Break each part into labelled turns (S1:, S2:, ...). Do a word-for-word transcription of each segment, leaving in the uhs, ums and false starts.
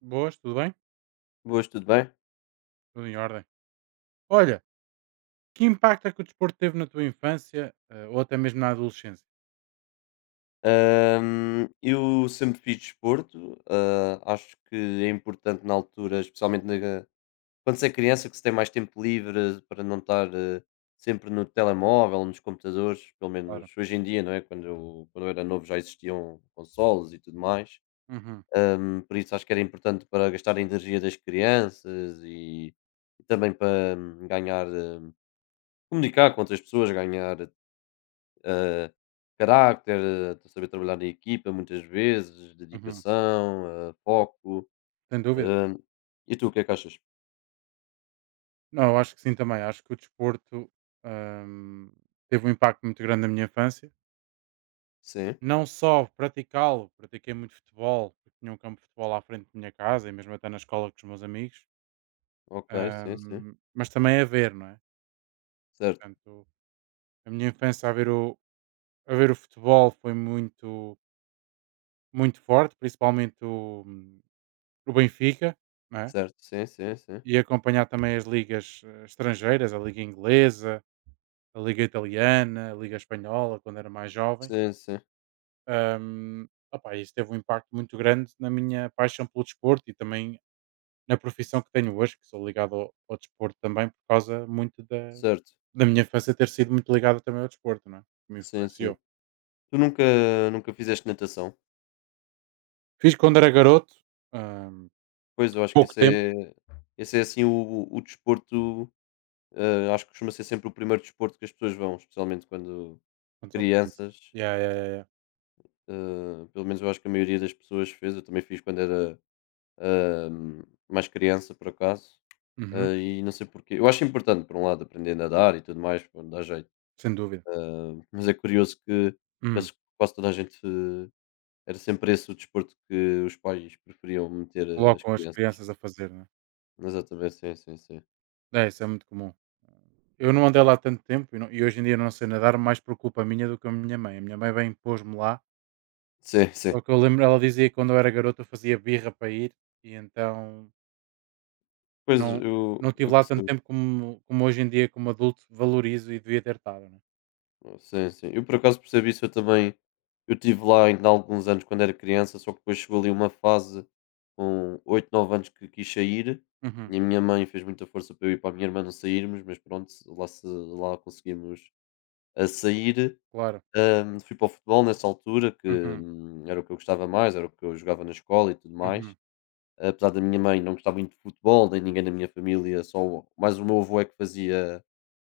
S1: Boas, tudo bem?
S2: Boas, tudo bem?
S1: Tudo em ordem. Olha, que impacto é que o desporto teve na tua infância eh, ou até mesmo na adolescência?
S2: Ahm, eu sempre fiz desporto, ah, acho que é importante na altura, especialmente na- Quando se é criança, que se tem mais tempo livre para não estar eh, sempre no telemóvel, nos computadores, pelo
S1: Claro.
S2: menos hoje em dia, não é? Quando eu, quando eu era novo já existiam consoles e tudo mais.
S1: Uhum,
S2: Ahm, por isso acho que era importante para gastar a energia das crianças, e, e também para hum, ganhar, hum, comunicar com outras pessoas, ganhar eh, carácter, eh, de saber trabalhar em equipa muitas vezes,
S1: uhum.
S2: dedicação, eh, foco.
S1: Sem dúvida.
S2: Hum. E tu, o que é que achas?
S1: Não, eu acho que sim também. Acho que o desporto hum, teve um impacto muito grande na minha infância.
S2: Sim,
S1: Não só praticá-lo, pratiquei muito futebol, porque tinha um campo de futebol à frente da minha casa e mesmo até na escola com os meus amigos,
S2: ok, sim, sim.
S1: hum, mas também a ver, não é?
S2: Certo,
S1: Portanto, a minha infância a ver o, a ver o futebol foi muito, muito forte, principalmente o, hum, o Benfica, não é?
S2: certo, sim, sim, sim.
S1: E acompanhar também as ligas eh, estrangeiras, a liga inglesa, a liga italiana, a liga espanhola, quando era mais jovem.
S2: Sim, sim,
S1: Ahm, opá, isso teve um impacto muito grande na minha paixão pelo desporto e também na profissão que tenho hoje, que sou ligado ao, ao desporto também por causa muito da,
S2: certo.
S1: da minha infância ter sido muito ligada também ao desporto, não é? Que me
S2: Sim,
S1: influenciou.
S2: sim. Tu nunca, nunca fizeste natação?
S1: Fiz quando era garoto, ahm,
S2: Pois, eu acho que
S1: pouco
S2: esse
S1: tempo,
S2: é, esse é assim o, o desporto, eh, acho que costuma ser sempre o primeiro desporto que as pessoas vão, especialmente quando
S1: quando são crianças.
S2: crianças.
S1: Yeah, yeah, yeah, yeah.
S2: Eh, pelo menos eu acho que a maioria das pessoas fez. Eu também fiz quando era hum, mais criança por acaso.
S1: Uhum,
S2: Ah, e não sei porquê. Eu acho importante, por um lado, aprender a nadar e tudo mais, pronto, dá jeito.
S1: sem dúvida.
S2: Ah, mas é curioso que
S1: Hum.
S2: parece que quase toda a gente eh, era sempre esse o desporto que os pais preferiam meter eh, as
S1: Colocam as
S2: crianças.
S1: crianças a fazer, né?
S2: Exatamente, sim, sim, sim.
S1: É, isso é muito comum. Eu não andei lá tanto tempo e, não- e hoje em dia não sei nadar mais por culpa minha do que a minha mãe. A minha mãe bem pôs-me lá.
S2: Sim, sim.
S1: Só que eu lembro, ela dizia que quando eu era garoto eu fazia birra para ir e então
S2: Pois
S1: não, não
S2: eu,
S1: tive
S2: eu
S1: lá tanto
S2: percebo.
S1: tempo como, como hoje em dia, como adulto, valorizo e devia ter estado, né?
S2: Sim, sim. Eu por acaso percebi isso, eu também. Eu estive lá ainda há alguns anos quando era criança, só que depois chegou ali uma fase com oito nove anos que quis sair,
S1: Uhum,
S2: e a minha mãe fez muita força para eu e para a minha irmã não sairmos, mas pronto, lá, se, lá conseguimos a sair.
S1: claro.
S2: Ahm, fui para o futebol nessa altura, que
S1: Uhum,
S2: hum, era o que eu gostava mais, era o que eu jogava na escola e tudo mais.
S1: uhum,
S2: Apesar da minha mãe não gostar muito de futebol, nem ninguém na minha família, só o- mais o meu avô é que fazia,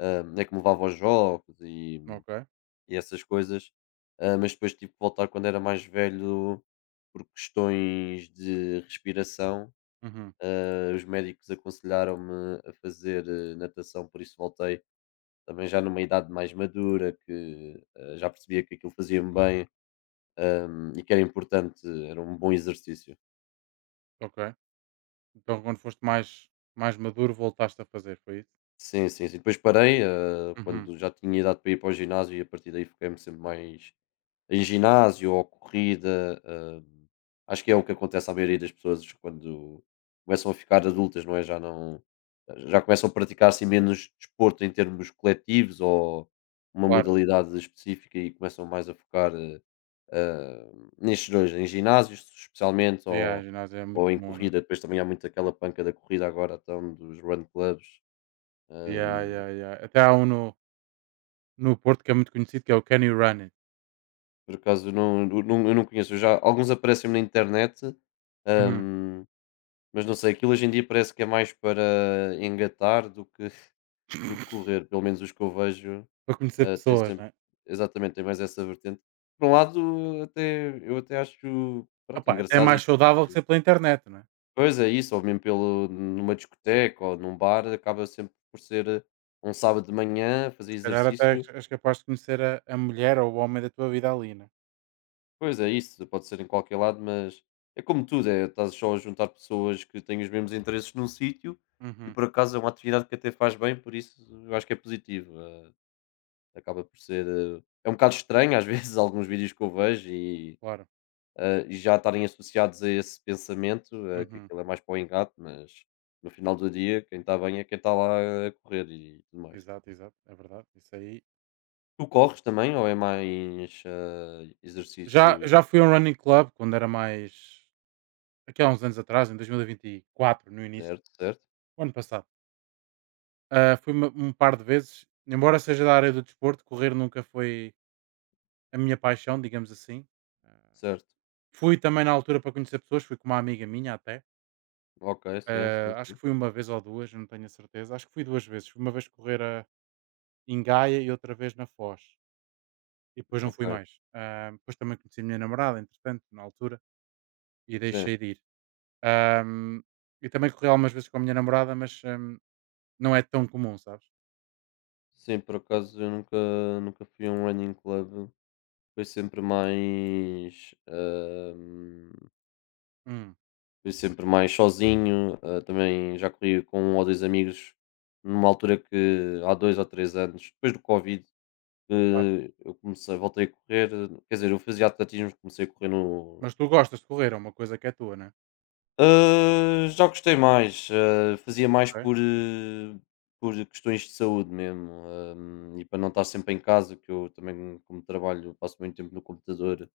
S2: ahm, é que me levava aos jogos e
S1: ok.
S2: e essas coisas. Ah, mas depois tive que voltar quando era mais velho por questões de respiração.
S1: Uhum,
S2: Ah, os médicos aconselharam-me a fazer eh, natação, por isso voltei também já numa idade mais madura, que ah, já percebia que aquilo fazia-me bem, ah, e que era importante, era um bom exercício.
S1: ok. Então quando foste mais, mais maduro voltaste a fazer, foi isso?
S2: Sim, sim, sim. Depois parei ah,
S1: Uhum,
S2: quando já tinha idade para ir para o ginásio, e a partir daí fiquei-me sempre mais em ginásio ou corrida. Hum, acho que é o que acontece à maioria das pessoas quando começam a ficar adultas, não é? Já não já começam a praticar assim menos desporto em termos coletivos ou uma
S1: claro.
S2: modalidade específica, e começam mais a focar eh, eh, nestes dois, em ginásios especialmente,
S1: Yeah,
S2: ou,
S1: ginásio é muito
S2: ou em
S1: comum, não é?
S2: corrida. Depois também há muito aquela panca da corrida agora, então, dos run clubs.
S1: Yeah,
S2: Hum.
S1: yeah, yeah. Até há um no, No Porto, que é muito conhecido, que é o Can You Run It?
S2: Por acaso, não, não- eu não conheço. Eu Já, alguns aparecem na internet.
S1: Uhum.
S2: hum, Mas não sei, aquilo hoje em dia parece que é mais para engatar do que, do que correr, pelo menos os que eu vejo
S1: Para conhecer
S2: ah, têm
S1: pessoas,
S2: sempre,
S1: né é?
S2: exatamente, tem mais essa vertente. Por um lado, até, eu até acho pronto,
S1: Até é
S2: engraçado
S1: mais
S2: e
S1: saudável que
S2: positivo.
S1: ser pela internet, né é?
S2: Pois é isso, ou mesmo pelo, numa discoteca ou num bar, acaba sempre por ser eh, um sábado de manhã, fazer
S1: Se calhar até
S2: exercício.
S1: és és capaz de conhecer a a mulher ou o homem da tua vida ali, não é?
S2: Pois é isso, pode ser em qualquer lado, mas é como tudo, é, estás só a juntar pessoas que têm os mesmos interesses num sítio, e
S1: Uhum,
S2: por acaso é uma atividade que até faz bem, por isso eu acho que é positivo. eh, acaba por ser. eh, é um bocado estranho às vezes alguns vídeos que eu vejo e,
S1: claro.
S2: eh, e já estarem associados a esse pensamento, eh, que
S1: Uhum.
S2: aquilo é mais para o engate, mas no final do dia quem está bem é quem está lá a correr e tudo mais.
S1: Exato, exato. É verdade, isso aí.
S2: Tu corres também ou é mais eh,
S1: Já
S2: exercício?
S1: já fui a um running club quando era mais aqui há uns anos atrás, em dois mil e vinte e quatro, no início,
S2: Certo, certo?
S1: o ano passado. Ah, fui uma um par de vezes, embora seja da área do desporto, correr nunca foi a minha paixão, digamos assim.
S2: Certo.
S1: Fui também na altura para conhecer pessoas, fui com uma amiga minha até.
S2: Ok, sim,
S1: Eh,
S2: sim,
S1: acho que
S2: sim.
S1: fui uma vez ou duas, não tenho a certeza. Acho que fui duas vezes. Fui uma vez correr a, em Gaia e outra vez na Foz. E depois não fui
S2: Ok.
S1: mais. Ah, depois também conheci a minha namorada, entretanto, na altura, e
S2: Sim.
S1: deixei de ir. Ahm, e também corri algumas vezes com a minha namorada, mas ahm, não é tão comum, sabes?
S2: Sim, por acaso eu nunca, nunca fui a um running club. Foi sempre mais. hum,
S1: Hum,
S2: fui sempre mais sozinho. ah, também já corri com um ou dois amigos numa altura que há dois ou três anos, depois do Covid,
S1: claro.
S2: que eu comecei, voltei a correr. Quer dizer, eu fazia atletismo, comecei a correr no.
S1: Mas tu gostas de correr, é uma coisa que é tua, né?
S2: Ah, já gostei mais. ah, fazia mais
S1: Ok,
S2: por, eh, por questões de saúde mesmo, ah, e para não estar sempre em casa, que eu também, como trabalho, passo muito tempo no computador.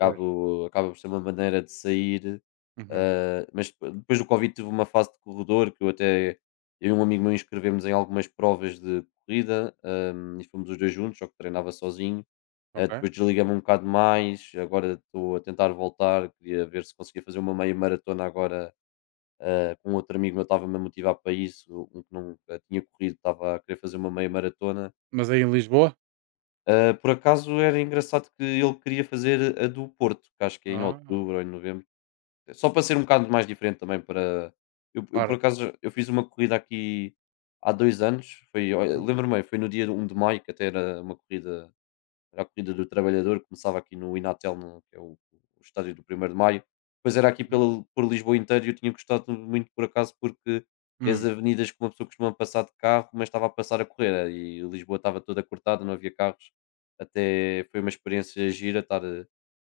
S1: pois.
S2: acaba por ser uma maneira de sair.
S1: Uhum,
S2: ah, mas depo depois do Covid tive uma fase de corredor que eu até, eu e um amigo meu inscrevemos em algumas provas de corrida. hum, e fomos os dois juntos, só que treinava sozinho. Ah,
S1: ok.
S2: depois desliguei-me um bocado mais, agora estou a tentar voltar, queria ver se conseguia fazer uma meia maratona agora. ah, com outro amigo meu estava-me a motivar para isso, um que nunca tinha corrido estava a querer fazer uma meia maratona.
S1: Mas aí em Lisboa?
S2: Ah, por acaso era engraçado que ele queria fazer a do Porto, que acho que é em
S1: Ah,
S2: outubro ou em novembro, só para ser um bocado mais diferente também. Para eu, eu, por
S1: claro.
S2: acaso eu fiz uma corrida aqui há dois anos. Foi, olha,
S1: Uhum,
S2: lembro-me bem, foi no dia um de maio, que até era uma corrida, era a corrida do trabalhador, começava aqui no Inatel, no, que é o, o estádio do Primeiro de Maio. Depois era aqui
S1: uhum.
S2: pela, por Lisboa inteira e eu tinha gostado muito por acaso porque é as
S1: Hum,
S2: avenidas que uma pessoa costuma passar de carro, mas estava a passar a correr e Lisboa estava toda cortada, não havia carros. Até foi uma experiência gira estar eh,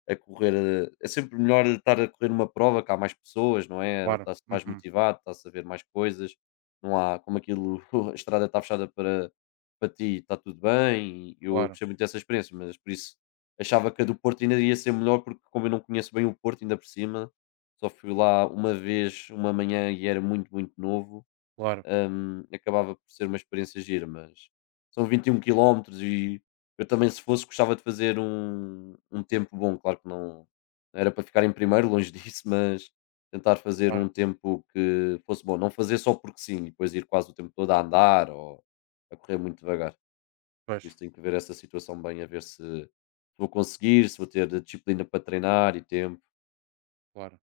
S2: a correr. eh, é sempre melhor estar a correr uma prova que há mais pessoas, não é?
S1: claro.
S2: Está-se mais
S1: Uhum,
S2: motivado, está-se a ver mais coisas, não há como aquilo, a estrada está fechada para, para ti, está tudo bem, e eu
S1: claro.
S2: gostei muito dessa experiência, mas por isso achava que a do Porto ainda ia ser melhor, porque como eu não conheço bem o Porto, ainda por cima, só fui lá uma vez, uma manhã, e era muito, muito novo.
S1: Claro,
S2: hum, acabava por ser uma experiência gira, mas são vinte e um quilómetros, e eu também, se fosse, gostava de fazer um, um tempo bom. Claro que não, não era para ficar em primeiro, longe disso, mas tentar fazer
S1: claro,
S2: um tempo que fosse bom. Não fazer só porque sim, e depois ir quase o tempo todo a andar ou a correr muito devagar. Por
S1: pois,
S2: isso, tenho que ver essa situação bem, a ver se vou conseguir, se vou ter disciplina para treinar e tempo.
S1: claro.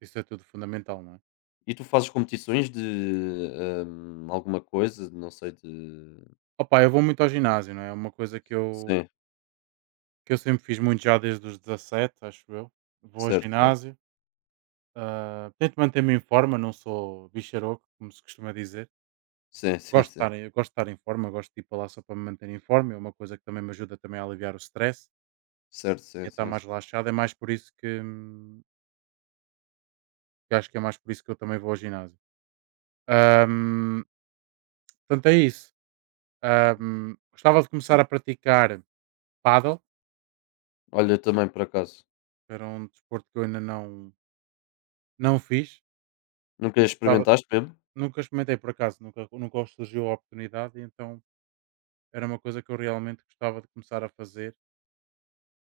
S1: Isso é tudo fundamental, não é?
S2: E tu fazes competições de hum, alguma coisa, não sei, de.
S1: Opa, eu vou muito ao ginásio, não é? É uma coisa que eu,
S2: Sim.
S1: que eu sempre fiz muito já desde os dezassete, acho eu. Vou ao
S2: Certo, certo.
S1: ginásio, ah, tento manter-me em forma, não sou bicharoco, como se costuma dizer.
S2: Sim, sim,
S1: Gosto de estar,
S2: sim.
S1: em- gosto de estar em forma, gosto de ir para lá só para me manter em forma. É uma coisa que também me ajuda também a aliviar o stress
S2: Certo,
S1: e
S2: sim,
S1: a estar
S2: sim,
S1: mais
S2: sim,
S1: relaxado. É mais por isso que, hum, que acho que é mais por isso que eu também vou ao ginásio. Ahm, portanto, é isso. Ahm, gostava de
S2: sim.
S1: começar a praticar paddle.
S2: Olha, eu também por acaso.
S1: Era um desporto que eu ainda não, não fiz
S2: Nunca
S1: e gostava
S2: experimentaste mesmo?
S1: nunca experimentei por acaso, nunca nunca surgiu a oportunidade, e então era uma coisa que eu realmente gostava de começar a fazer,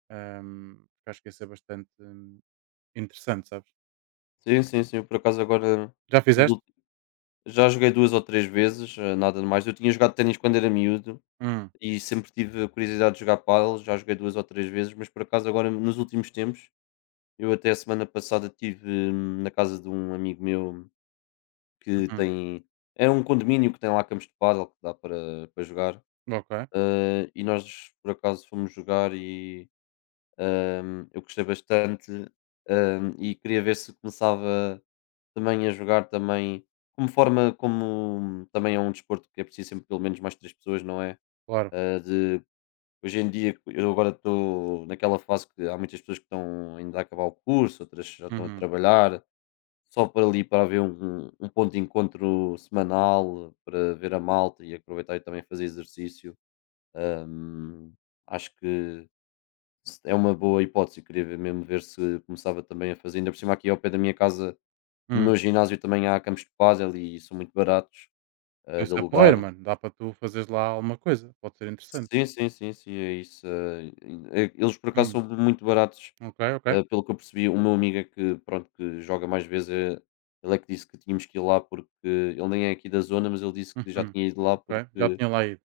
S1: hum, porque acho que ia ser bastante hum, interessante, sabes?
S2: Sim, sim, sim. Eu por acaso agora
S1: Já
S2: nos
S1: fizeste?
S2: ulti- já joguei duas ou três vezes, eh, nada de mais. Eu tinha jogado ténis quando era miúdo
S1: Hum,
S2: e sempre tive a curiosidade de jogar pádel. Já joguei duas ou três vezes, mas por acaso agora nos últimos tempos, eu até a semana passada tive hum, na casa de um amigo meu que
S1: uhum.
S2: tem. É um condomínio que tem lá campos de pádel que dá para, para jogar.
S1: Ok,
S2: eh, e nós por acaso fomos jogar e, Hum, eu gostei bastante. hum, e queria ver se começava também a jogar também como forma, como também é um desporto que é preciso sempre pelo menos mais três pessoas, não é?
S1: claro.
S2: Ah, de, hoje em dia, eu agora estou naquela fase que há muitas pessoas que estão ainda a acabar o curso, outras já estão a
S1: Uhum,
S2: trabalhar, só para ali para haver um, um um ponto de encontro semanal, para ver a malta e aproveitar e também fazer exercício. Hum, acho que se- é uma boa hipótese. Eu queria ver mesmo, ver se começava também a fazer. Ainda por cima, aqui ao pé da minha casa, no
S1: hum.
S2: meu ginásio também há campos de pádel e são muito baratos eh, de
S1: Isso é porreiro,
S2: alugar.
S1: mano. Dá para tu fazeres lá alguma coisa, pode ser interessante.
S2: Sim, sim, sim, sim, é isso. eh, eh, eles por acaso
S1: Hum,
S2: são muito baratos,
S1: ok, ok.
S2: eh, pelo que eu percebi. O meu amigo é que, pronto, que joga mais vezes. eh, ele é que disse que tínhamos que ir lá porque ele nem é aqui da zona, mas ele disse que já
S1: Uhum,
S2: tinha ido lá
S1: ok. Já
S2: porque.
S1: tinha lá ido.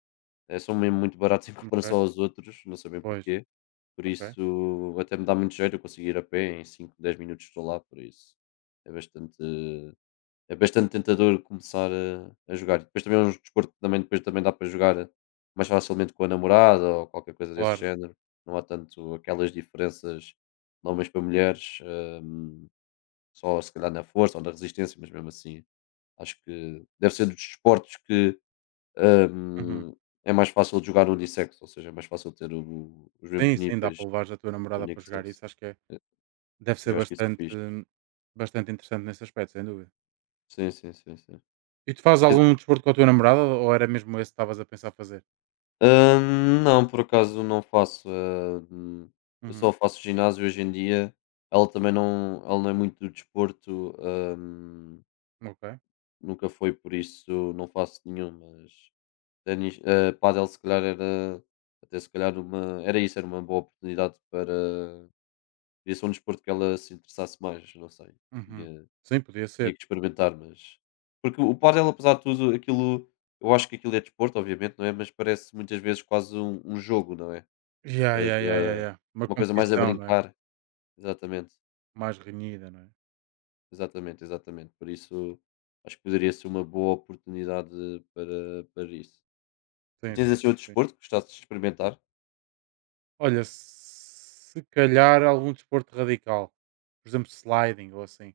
S2: Eh, são mesmo muito baratos em
S1: Ok,
S2: comparação aos outros, não sabem
S1: pois,
S2: porquê. Por
S1: ok,
S2: isso, até me dá muito jeito eu conseguir ir a pé, em cinco dez minutos estou lá, por isso é bastante, é bastante tentador começar a, a jogar. E depois também é um desporto que também, depois também dá para jogar mais facilmente com a namorada ou qualquer coisa desse
S1: claro.
S2: género. Não há tanto aquelas diferenças de homens para mulheres, hum, só se calhar na força ou na resistência, mas mesmo assim, acho que deve ser dos desportos que
S1: Uhum.
S2: Hum, é mais fácil de jogar unissex, ou seja, é mais fácil ter o os mesmos
S1: Sim, sim, dá
S2: níveis
S1: para levares a tua namorada para jogar
S2: unissex.
S1: isso, acho que é. Deve
S2: E
S1: ser
S2: eu acho que isso é
S1: bastante
S2: fixe.
S1: bastante interessante nesse aspecto, sem dúvida.
S2: Sim, sim, sim, sim.
S1: E tu fazes
S2: Exa
S1: algum desporto com a tua namorada ou era mesmo esse que estavas a pensar fazer?
S2: hum, não, por acaso não faço, ah, hum, eu
S1: Uhum,
S2: só faço ginásio hoje em dia. Ela também não ela não é muito do desporto, hum,
S1: ok.
S2: nunca foi, por isso não faço nenhum, mas ténis, hã, pádel se calhar era até se calhar uma era isso, era uma boa oportunidade para podia ser um desporto que ela se interessasse mais, não sei.
S1: Uhum.
S2: Tinha,
S1: Sim, podia
S2: tinha
S1: ser.
S2: que experimentar, mas. Porque o pádel, apesar de tudo, aquilo. Eu acho que aquilo é desporto, obviamente, não é? Mas parece muitas vezes quase um, um jogo, não é?
S1: Ya,
S2: Ou
S1: ya, ya, ya,
S2: seja,
S1: ya. Uma
S2: uma coisa mais a
S1: competição, não é?
S2: brincar. Exatamente,
S1: Mais renhida, não é?
S2: exatamente, exatamente. Por isso, acho que poderia ser uma boa oportunidade para, para isso. E
S1: Sim, sim,
S2: tens assim outro
S1: sim, sim.
S2: desporto que gostasses de experimentar?
S1: Olha, se calhar algum desporto radical. Por exemplo, sliding ou assim.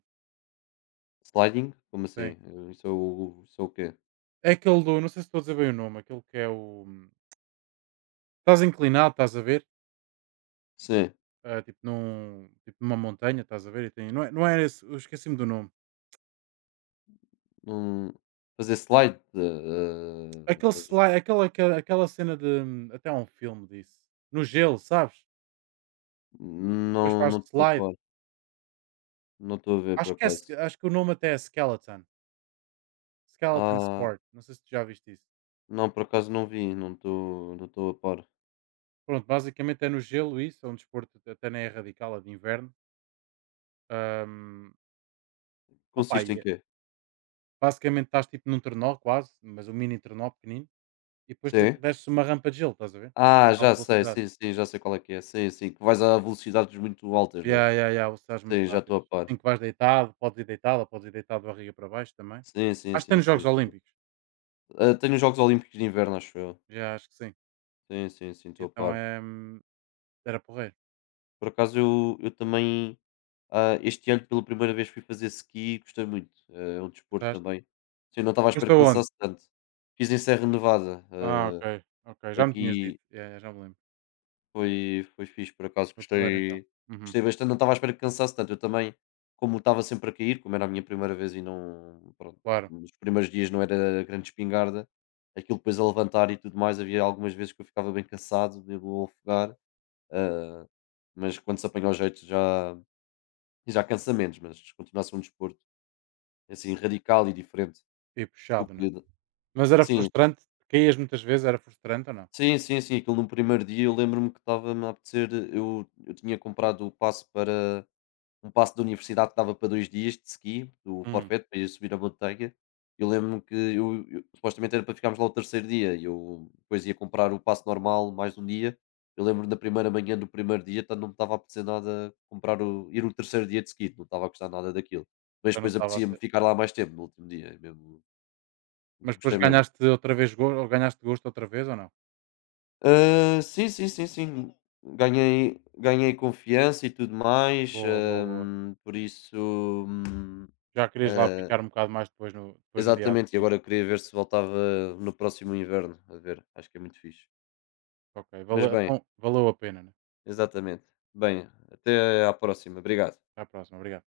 S2: Sliding? Como
S1: Sim.
S2: assim? Eh, Isso é o, isso é o quê?
S1: É aquele do, não sei se estou a dizer bem o nome, aquele que é o. Estás inclinado, estás a ver?
S2: Sim.
S1: Ah, tipo, num, tipo numa montanha, estás a ver? E tem, não, é, não é esse, eu esqueci-me do nome.
S2: Hum, fazer slide. eh, eh, ou
S1: Aquele
S2: seja,
S1: slime aquela aquela aquela cena de até há um filme disso. No gelo, sabes? Depois
S2: não,
S1: faz
S2: não estou a
S1: slide.
S2: par, não estou a ver por
S1: Acho que é s
S2: acaso.
S1: acho que o nome até é Skeleton. Skeleton
S2: Ah,
S1: Sport, não sei se tu já viste isso.
S2: não, por acaso não vi, não estou, não estou a par.
S1: Pronto, basicamente é no gelo isso, é um desporto que até nem é radical, é de inverno. Hum, opa,
S2: Consiste em
S1: e é
S2: quê?
S1: basicamente estás tipo num trenó quase, mas um mini trenó pequenino, e depois tens
S2: Sim?
S1: desces uma rampa de gelo, estás a ver?
S2: Ah,
S1: Alta
S2: já sei,
S1: velocidade.
S2: sim, sim, já sei qual é que é. Sim, sim, que vais a velocidades muito altas, não
S1: Ya,
S2: é?
S1: ya, ya, velocidades muito
S2: Sim, já estou a
S1: rápidas.
S2: par.
S1: Em que vais deitado, podes ir deitado ou podes ir deitado de barriga para baixo também.
S2: Sim, sim,
S1: Acho que tem
S2: sim,
S1: nos Jogos
S2: sim.
S1: Olímpicos.
S2: Ah, tenho os Jogos Olímpicos de Inverno, acho eu.
S1: Já, acho que sim.
S2: Sim, sim, sim, estou a
S1: Então,
S2: par.
S1: eh, era porreiro.
S2: Por acaso eu, eu também, ah, este ano pela primeira vez fui fazer ski e gostei muito. Ah, é um desporto
S1: Gostaste?
S2: também. Sim, não estava à espera
S1: Foste
S2: que
S1: aonde?
S2: cansasse tanto. Fiz em Serra Nevada.
S1: Ah,
S2: ah,
S1: ok, ok. Já me tinhas dito.
S2: Aqui
S1: Ya, já me lembro.
S2: foi, foi fixe, por acaso
S1: Foi porreiro então.
S2: gostei,
S1: Uhum,
S2: gostei bastante. Não estava à espera que cansasse tanto. Eu também, como estava sempre a cair, como era a minha primeira vez e não. Pronto,
S1: claro.
S2: nos primeiros dias não era grande espingarda, aquilo depois a levantar e tudo mais, havia algumas vezes que eu ficava bem cansado, devo afogar, ah, mas quando se apanha o jeito já, já cansa menos. Mas continua a ser um desporto assim radical e diferente
S1: E
S2: do
S1: puxado, não é?
S2: que.
S1: Mas era
S2: Sim,
S1: frustrante? Caías muitas vezes? Era frustrante ou não?
S2: sim, sim, sim. Aquilo no primeiro dia eu lembro-me que estava-me a apetecer. Eu, eu tinha comprado o passe para um passo da universidade que dava para dois dias de ski, do
S1: Hum,
S2: forfait, para ir subir a montanha. Eu lembro-me que eu eu supostamente era para ficarmos lá o terceiro dia e eu depois ia comprar o passe normal mais um dia. Eu lembro-me da primeira manhã do primeiro dia, tanto não me estava a apetecer nada comprar o ir o terceiro dia de ski, não estava a gostar nada daquilo. Mas
S1: então não
S2: depois
S1: estava a
S2: apetecia-me
S1: ser.
S2: ficar lá mais tempo no último dia, é mesmo
S1: Mas
S2: gostei
S1: depois
S2: mesmo.
S1: ganhaste outra vez gosto, ou ganhaste gosto outra vez ou não?
S2: Ah, sim, sim, sim, sim. Ganhei ganhei confiança e tudo mais,
S1: Boa, boa, boa.
S2: hum, por isso, hum,
S1: Já querias lá
S2: ah
S1: ficar um bocado mais depois no, depois no dia a
S2: exatamente, e
S1: seguir.
S2: agora eu queria ver se voltava no próximo inverno, a ver, acho que é muito fixe.
S1: Ok,
S2: Mas
S1: valeu,
S2: bem,
S1: então, valeu a pena, né?
S2: exatamente. Bem, até à próxima, obrigado.
S1: Até à próxima, obrigado.